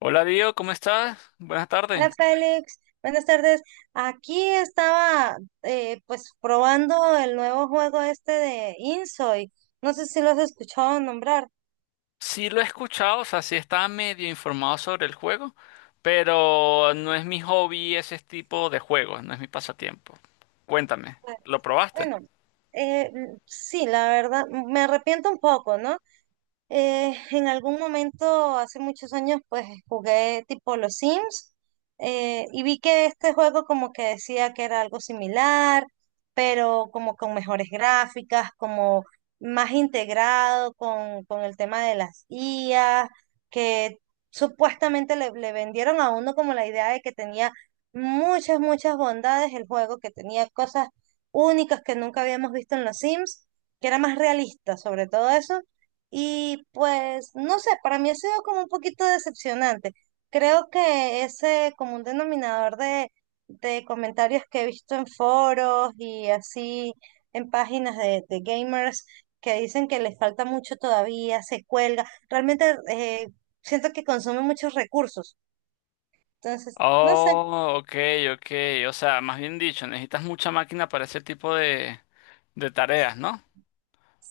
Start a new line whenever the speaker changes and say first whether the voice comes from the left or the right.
left: Hola Dio, ¿cómo estás? Buenas tardes.
right: Hola Félix, buenas tardes. Aquí estaba, pues probando el nuevo juego este de Insoy. No sé si lo has escuchado nombrar.
left: Sí lo he escuchado, o sea, sí estaba medio informado sobre el juego, pero no es mi hobby ese tipo de juegos, no es mi pasatiempo. Cuéntame,
right: Pues,
left: ¿lo probaste?
right: bueno, sí, la verdad, me arrepiento un poco, ¿no? En algún momento, hace muchos años, pues jugué tipo los Sims, y vi que este juego como que decía que era algo similar, pero como con mejores gráficas, como más integrado con el tema de las IA, que supuestamente le vendieron a uno como la idea de que tenía muchas, muchas bondades el juego, que tenía cosas únicas que nunca habíamos visto en los Sims, que era más realista sobre todo eso y pues, no sé, para mí ha sido como un poquito decepcionante. Creo que ese como un denominador de comentarios que he visto en foros y así en páginas de gamers, que dicen que les falta mucho todavía, se cuelga. Realmente, siento que consume muchos recursos. Entonces, no sé.
left: Oh, ok, ok. O sea, más bien dicho, necesitas mucha máquina para ese tipo de tareas, ¿no?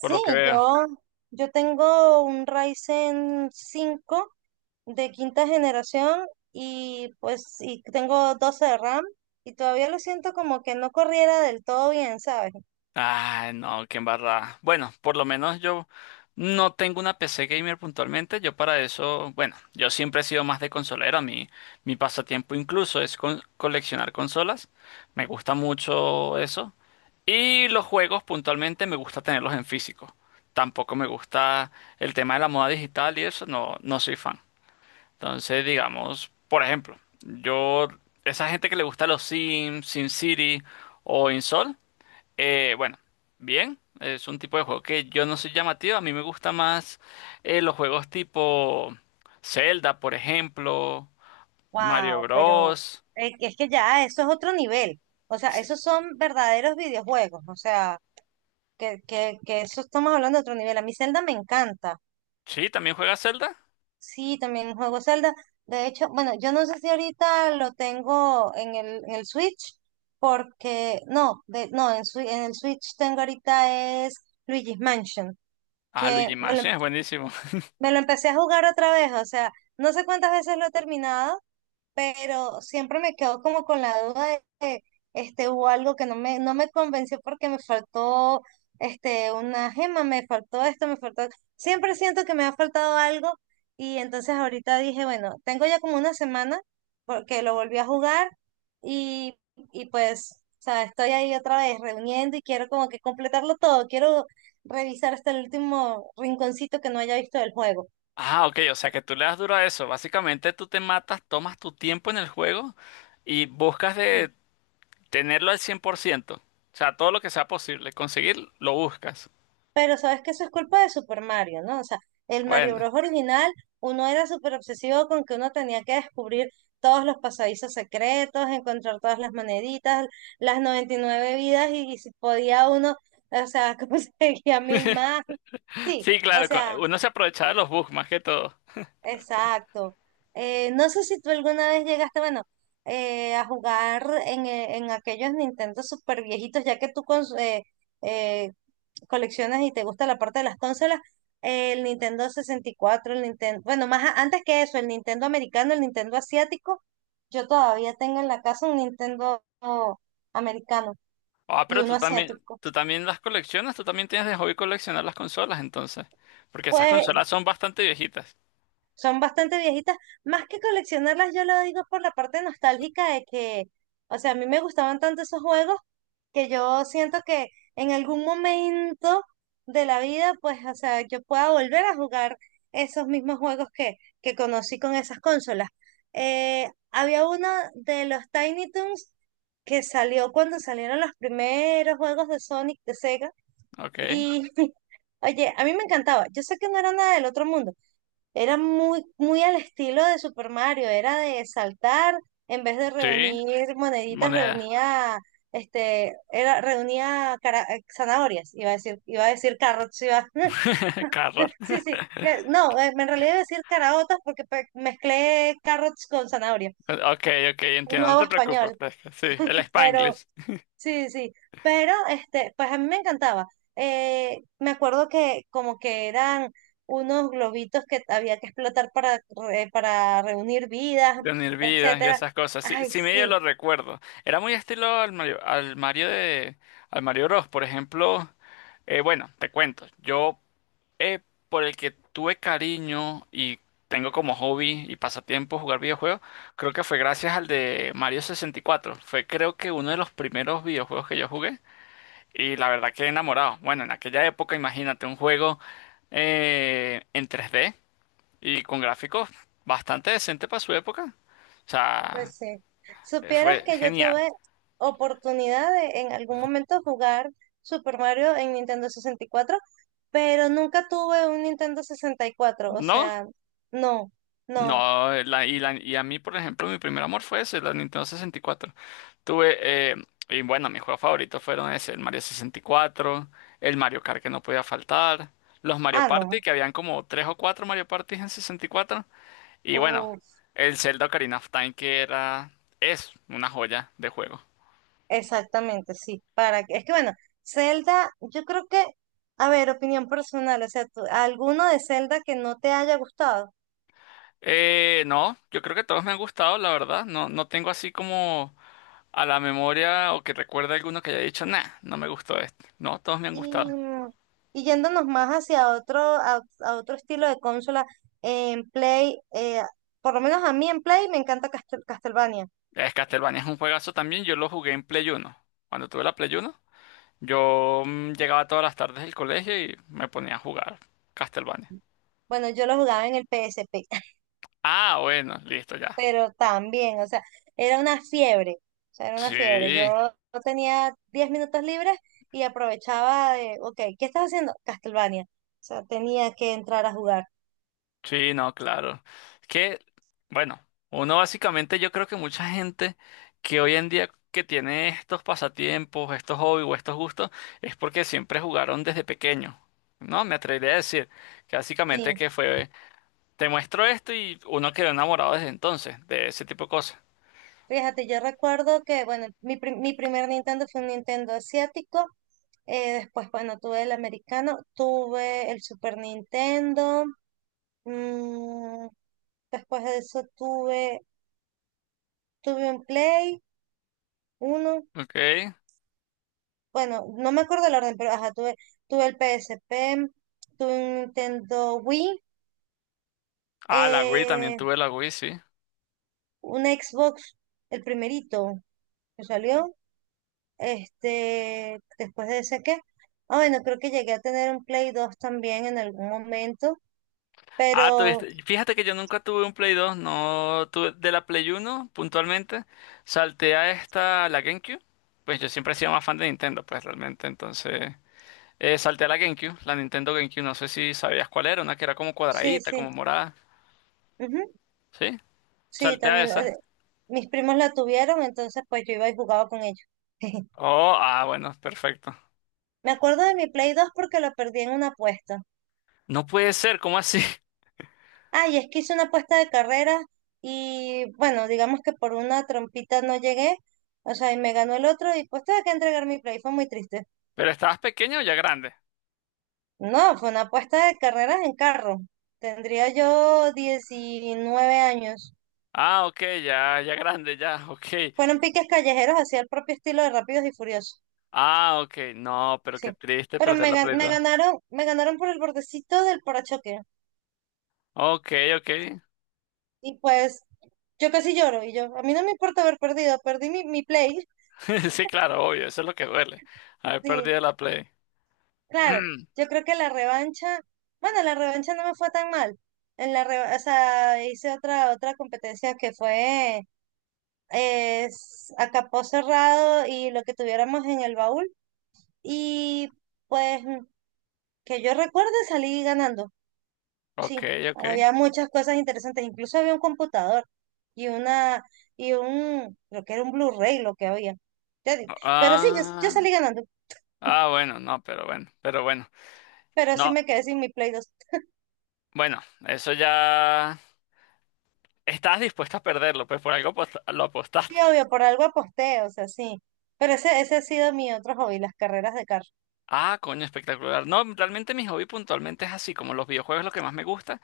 left: Por lo que veo.
right: yo, yo tengo un Ryzen 5 de quinta generación y pues y tengo 12 de RAM y todavía lo siento como que no corriera del todo bien, ¿sabes?
left: Ay, no, qué embarrada. Bueno, por lo menos yo no tengo una PC gamer puntualmente. Yo para eso, bueno, yo siempre he sido más de consolero. A mí, mi pasatiempo incluso es coleccionar consolas. Me gusta mucho eso. Y los juegos puntualmente me gusta tenerlos en físico. Tampoco me gusta el tema de la moda digital y eso, no, no soy fan. Entonces, digamos, por ejemplo, yo, esa gente que le gusta los Sims, SimCity o InSol. Bueno, bien, es un tipo de juego que yo no soy llamativo, a mí me gusta más los juegos tipo Zelda, por ejemplo, Mario
right: Wow, pero
left: Bros.
right: es que ya eso es otro nivel. O sea, esos son verdaderos videojuegos. O sea, que eso estamos hablando de otro nivel. A mí Zelda me encanta.
left: Sí, también juega Zelda.
right: Sí, también juego Zelda. De hecho, bueno, yo no sé si ahorita lo tengo en el Switch, porque no, de, no, en, Swi- en el Switch tengo ahorita es Luigi's Mansion.
left: Ah, Luigi
right: Que me lo,
left: Mansion es buenísimo.
right: me lo empecé a jugar otra vez, o sea, no sé cuántas veces lo he terminado, pero siempre me quedo como con la duda de que hubo algo que no me convenció porque me faltó una gema, me faltó esto, me faltó. Siempre siento que me ha faltado algo y entonces ahorita dije, bueno, tengo ya como una semana porque lo volví a jugar y, y pues, o sea, estoy ahí otra vez reuniendo y quiero como que completarlo todo, quiero revisar hasta el último rinconcito que no haya visto del juego.
left: Ah, ok, o sea que tú le das duro a eso. Básicamente tú te matas, tomas tu tiempo en el juego y buscas de tenerlo al 100%. O sea, todo lo que sea posible, conseguir, lo buscas.
right: Pero sabes que eso es culpa de Super Mario, ¿no? O sea, el Mario
left: Bueno,
right: Bros. Original, uno era súper obsesivo con que uno tenía que descubrir todos los pasadizos secretos, encontrar todas las moneditas, las 99 vidas, y si podía uno, o sea, conseguía mil más. Sí,
left: sí,
right: o
left: claro,
right: sea,
left: uno se aprovecha de los bugs más que todo.
right: exacto. No sé si tú alguna vez llegaste, bueno, a jugar en aquellos Nintendo super viejitos, ya que tú con eh, coleccionas y te gusta la parte de las consolas, el Nintendo 64, el Nintendo, bueno, antes que eso, el Nintendo americano, el Nintendo asiático. Yo todavía tengo en la casa un Nintendo americano
left: Ah,
right: y
left: pero
right: uno asiático.
left: tú también las coleccionas, tú también tienes de hobby coleccionar las consolas, entonces. Porque esas
right: Pues
left: consolas son bastante viejitas.
right: son bastante viejitas. Más que coleccionarlas, yo lo digo por la parte nostálgica de que, o sea, a mí me gustaban tanto esos juegos que yo siento que en algún momento de la vida, pues, o sea, yo pueda volver a jugar esos mismos juegos que conocí con esas consolas. Había uno de los Tiny Toons que salió cuando salieron los primeros juegos de Sonic de Sega
left: Ok.
right: y, oye, a mí me encantaba. Yo sé que no era nada del otro mundo, era muy, muy al estilo de Super Mario, era de saltar, en vez de
left: Sí,
right: reunir moneditas,
left: moneda.
right: reunía, zanahorias. Iba a decir carrots, iba,
left: Carros.
right: sí, sí, no, en realidad iba a decir caraotas porque mezclé carrots con zanahoria,
left: Ok, ok, entiendo, no
right: nuevo
left: te preocupes,
right: español,
left: fresca. Sí, el
right: pero
left: Spanglish,
right: sí, sí, pero pues a mí me encantaba. Me acuerdo que como que eran unos globitos que había que explotar para, para reunir vidas,
left: de unir vidas y
right: etcétera.
left: esas cosas. Sí,
right: Ay,
left: sí medio lo
right: sí,
left: recuerdo. Era muy estilo al Mario de, al Mario Bros. Por ejemplo, bueno, te cuento. Yo eh, por el que tuve cariño y tengo como hobby y pasatiempo jugar videojuegos, creo que fue gracias al de Mario 64. Fue creo que uno de los primeros videojuegos que yo jugué y la verdad que enamorado. Bueno, en aquella época imagínate un juego en 3D y con gráficos bastante decente para su época. O sea,
right: pues sí. Supieras
left: fue
right: que yo
left: genial.
right: tuve oportunidad de en algún momento jugar Super Mario en Nintendo 64, pero nunca tuve un Nintendo 64. O
left: ¿No?
right: sea, no, no,
left: No, y a mí, por ejemplo, mi primer amor fue ese, la Nintendo sesenta y cuatro. Tuve, eh, y bueno, mis juegos favoritos fueron ese, el Mario sesenta y cuatro, el Mario Kart que no podía faltar, los Mario Party,
right: no.
left: que habían como tres o cuatro Mario Party en 64, y cuatro, y bueno,
right: Uf.
left: el Zelda Ocarina of Time, que era, es una joya de juego.
right: Exactamente, sí. Para que, es que bueno, Zelda, yo creo que, a ver, opinión personal, o sea, alguno de Zelda que no te haya gustado.
left: No, yo creo que todos me han gustado, la verdad, no, no tengo así como a la memoria o que recuerde alguno que haya dicho, nah, no me gustó este. No, todos me han
right: Y,
left: gustado.
right: y yéndonos más hacia otro, a otro estilo de consola, en Play, por lo menos a mí en Play me encanta Castlevania.
left: Es Castlevania es un juegazo también. Yo lo jugué en Play Uno. Cuando tuve la Play Uno, yo llegaba todas las tardes del colegio y me ponía a jugar Castlevania.
right: Bueno, yo lo jugaba en el PSP,
left: Ah, bueno, listo ya.
right: pero también, o sea, era una fiebre, o sea, era una fiebre.
left: Sí,
right: Yo tenía 10 minutos libres y aprovechaba de, ok, ¿qué estás haciendo? Castlevania. O sea, tenía que entrar a jugar.
left: sí, no, claro. Es que, bueno, uno básicamente, yo creo que mucha gente que hoy en día que tiene estos pasatiempos, estos hobbies o estos gustos, es porque siempre jugaron desde pequeño. No, me atrevería a decir que básicamente
right: Sí,
left: que fue Te muestro esto y uno quedó enamorado desde entonces, de ese tipo de cosas.
right: fíjate, yo recuerdo que, bueno, mi primer Nintendo fue un Nintendo asiático. Después, bueno, tuve el americano, tuve el Super Nintendo. mm, Después de eso tuve un Play 1.
left: Ok.
right: Bueno, no me acuerdo el orden, pero ajá, tuve el P S P, tuve un Nintendo Wii,
left: Ah, la Wii, también
right: eh,
left: tuve la Wii, sí.
right: un Xbox, el primerito que salió, después de ese que, bueno, creo que llegué a tener un Play 2 también en algún momento,
left: Ah,
right: pero
left: tuviste. Fíjate que yo nunca tuve un Play 2, no tuve de la Play 1 puntualmente. Salté a esta, la GameCube. Pues yo siempre he sido más fan de Nintendo, pues realmente. Entonces, salté a la GameCube, la Nintendo GameCube, no sé si sabías cuál era, una que era como
right: sí,
left: cuadradita,
right: sí,
left: como morada.
right: ujú,
left: ¿Sí?
right: sí,
left: Salté a
right: también,
left: esa.
right: mis primos la tuvieron, entonces pues yo iba y jugaba con ellos.
left: Oh, ah, bueno, perfecto.
right: Me acuerdo de mi Play 2 porque lo perdí en una apuesta.
left: No puede ser, ¿cómo así?
right: Ay, es que hice una apuesta de carrera y bueno, digamos que por una trompita no llegué, o sea, y me ganó el otro y pues tuve que entregar mi play, fue muy triste.
left: ¿Pero estabas pequeño o ya grande?
right: No, fue una apuesta de carreras en carro. Tendría yo 19 años.
left: Ah, ok, ya, ya grande, ya, ok.
right: Fueron piques callejeros hacia el propio estilo de Rápidos y Furiosos,
left: Ah, ok, no, pero qué
right: sí.
left: triste
right: Pero
left: perder
right: me,
left: la
right: ga-
left: Play
right: me
left: 2.
right: ganaron, me ganaron por el bordecito del parachoque.
left: Ok, ok.
right: Y pues yo casi lloro y yo, a mí no me importa haber perdido, perdí mi play,
left: Sí, claro, obvio, eso es lo que duele. Haber
right: sí.
left: perdido la Play.
right: Claro,
left: Mm,
right: yo creo que la revancha, bueno, la revancha no me fue tan mal. O sea, hice otra competencia que fue a capó cerrado y lo que tuviéramos en el baúl y pues que yo recuerde salí ganando.
left: Ok,
right: Sí,
left: ok.
right: había muchas cosas interesantes, incluso había un computador y una y un, creo que era un Blu-ray lo que había. Ya di- Pero sí, yo
left: Ah,
right: salí ganando,
left: ah, bueno, no, pero bueno, pero bueno.
right: pero sí
left: No,
right: me quedé sin mi Play.
left: bueno, eso ya... Estás dispuesto a perderlo, pues por algo lo
right: Sí,
left: apostaste.
right: obvio, por algo aposté, o sea, sí. Pero ese ha sido mi otro hobby, las carreras de carro.
left: Ah, coño, espectacular. No, realmente mi hobby puntualmente es así, como los videojuegos es lo que más me gusta.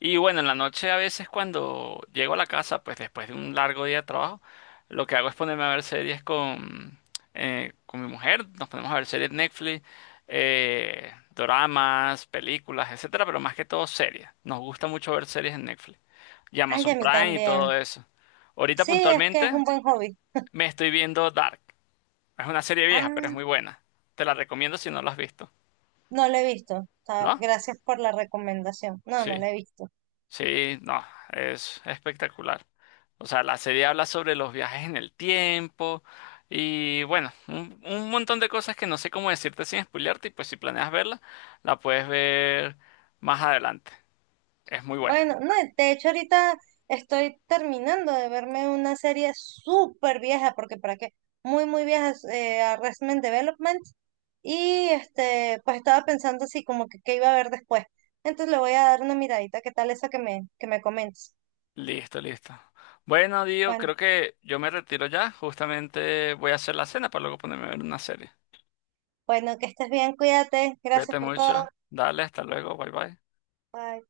left: Y bueno, en la noche a veces cuando llego a la casa, pues después de un largo día de trabajo, lo que hago es ponerme a ver series con mi mujer. Nos ponemos a ver series Netflix, doramas, películas, etcétera, pero más que todo series. Nos gusta mucho ver series en Netflix y
right: Ay, a
left: Amazon
right: mí
left: Prime y todo
right: también.
left: eso. Ahorita
right: Sí, es que es
left: puntualmente
right: un buen hobby.
left: me estoy viendo Dark. Es una serie vieja, pero es muy
right: Ah,
left: buena. Te la recomiendo si no la has visto,
right: no lo he visto. Ah,
left: ¿no?
right: gracias por la recomendación. No, no
left: Sí.
right: lo he visto.
left: Sí, no, es espectacular. O sea, la serie habla sobre los viajes en el tiempo y bueno, un montón de cosas que no sé cómo decirte sin spoilearte y pues si planeas verla, la puedes ver más adelante. Es muy buena.
right: Bueno, no, de hecho ahorita estoy terminando de verme una serie súper vieja, porque para qué, muy, muy vieja, Arrested Development. Y pues estaba pensando así como que qué iba a ver después. Entonces le voy a dar una miradita. ¿Qué tal esa que me comentas?
left: Listo, listo. Bueno, Dio,
right: Bueno.
left: creo que yo me retiro ya. Justamente voy a hacer la cena para luego ponerme a ver una serie.
right: Bueno, que estés bien, cuídate. Gracias
left: Cuídate
right: por
left: mucho.
right: todo.
left: Dale, hasta luego. Bye bye.
right: Bye.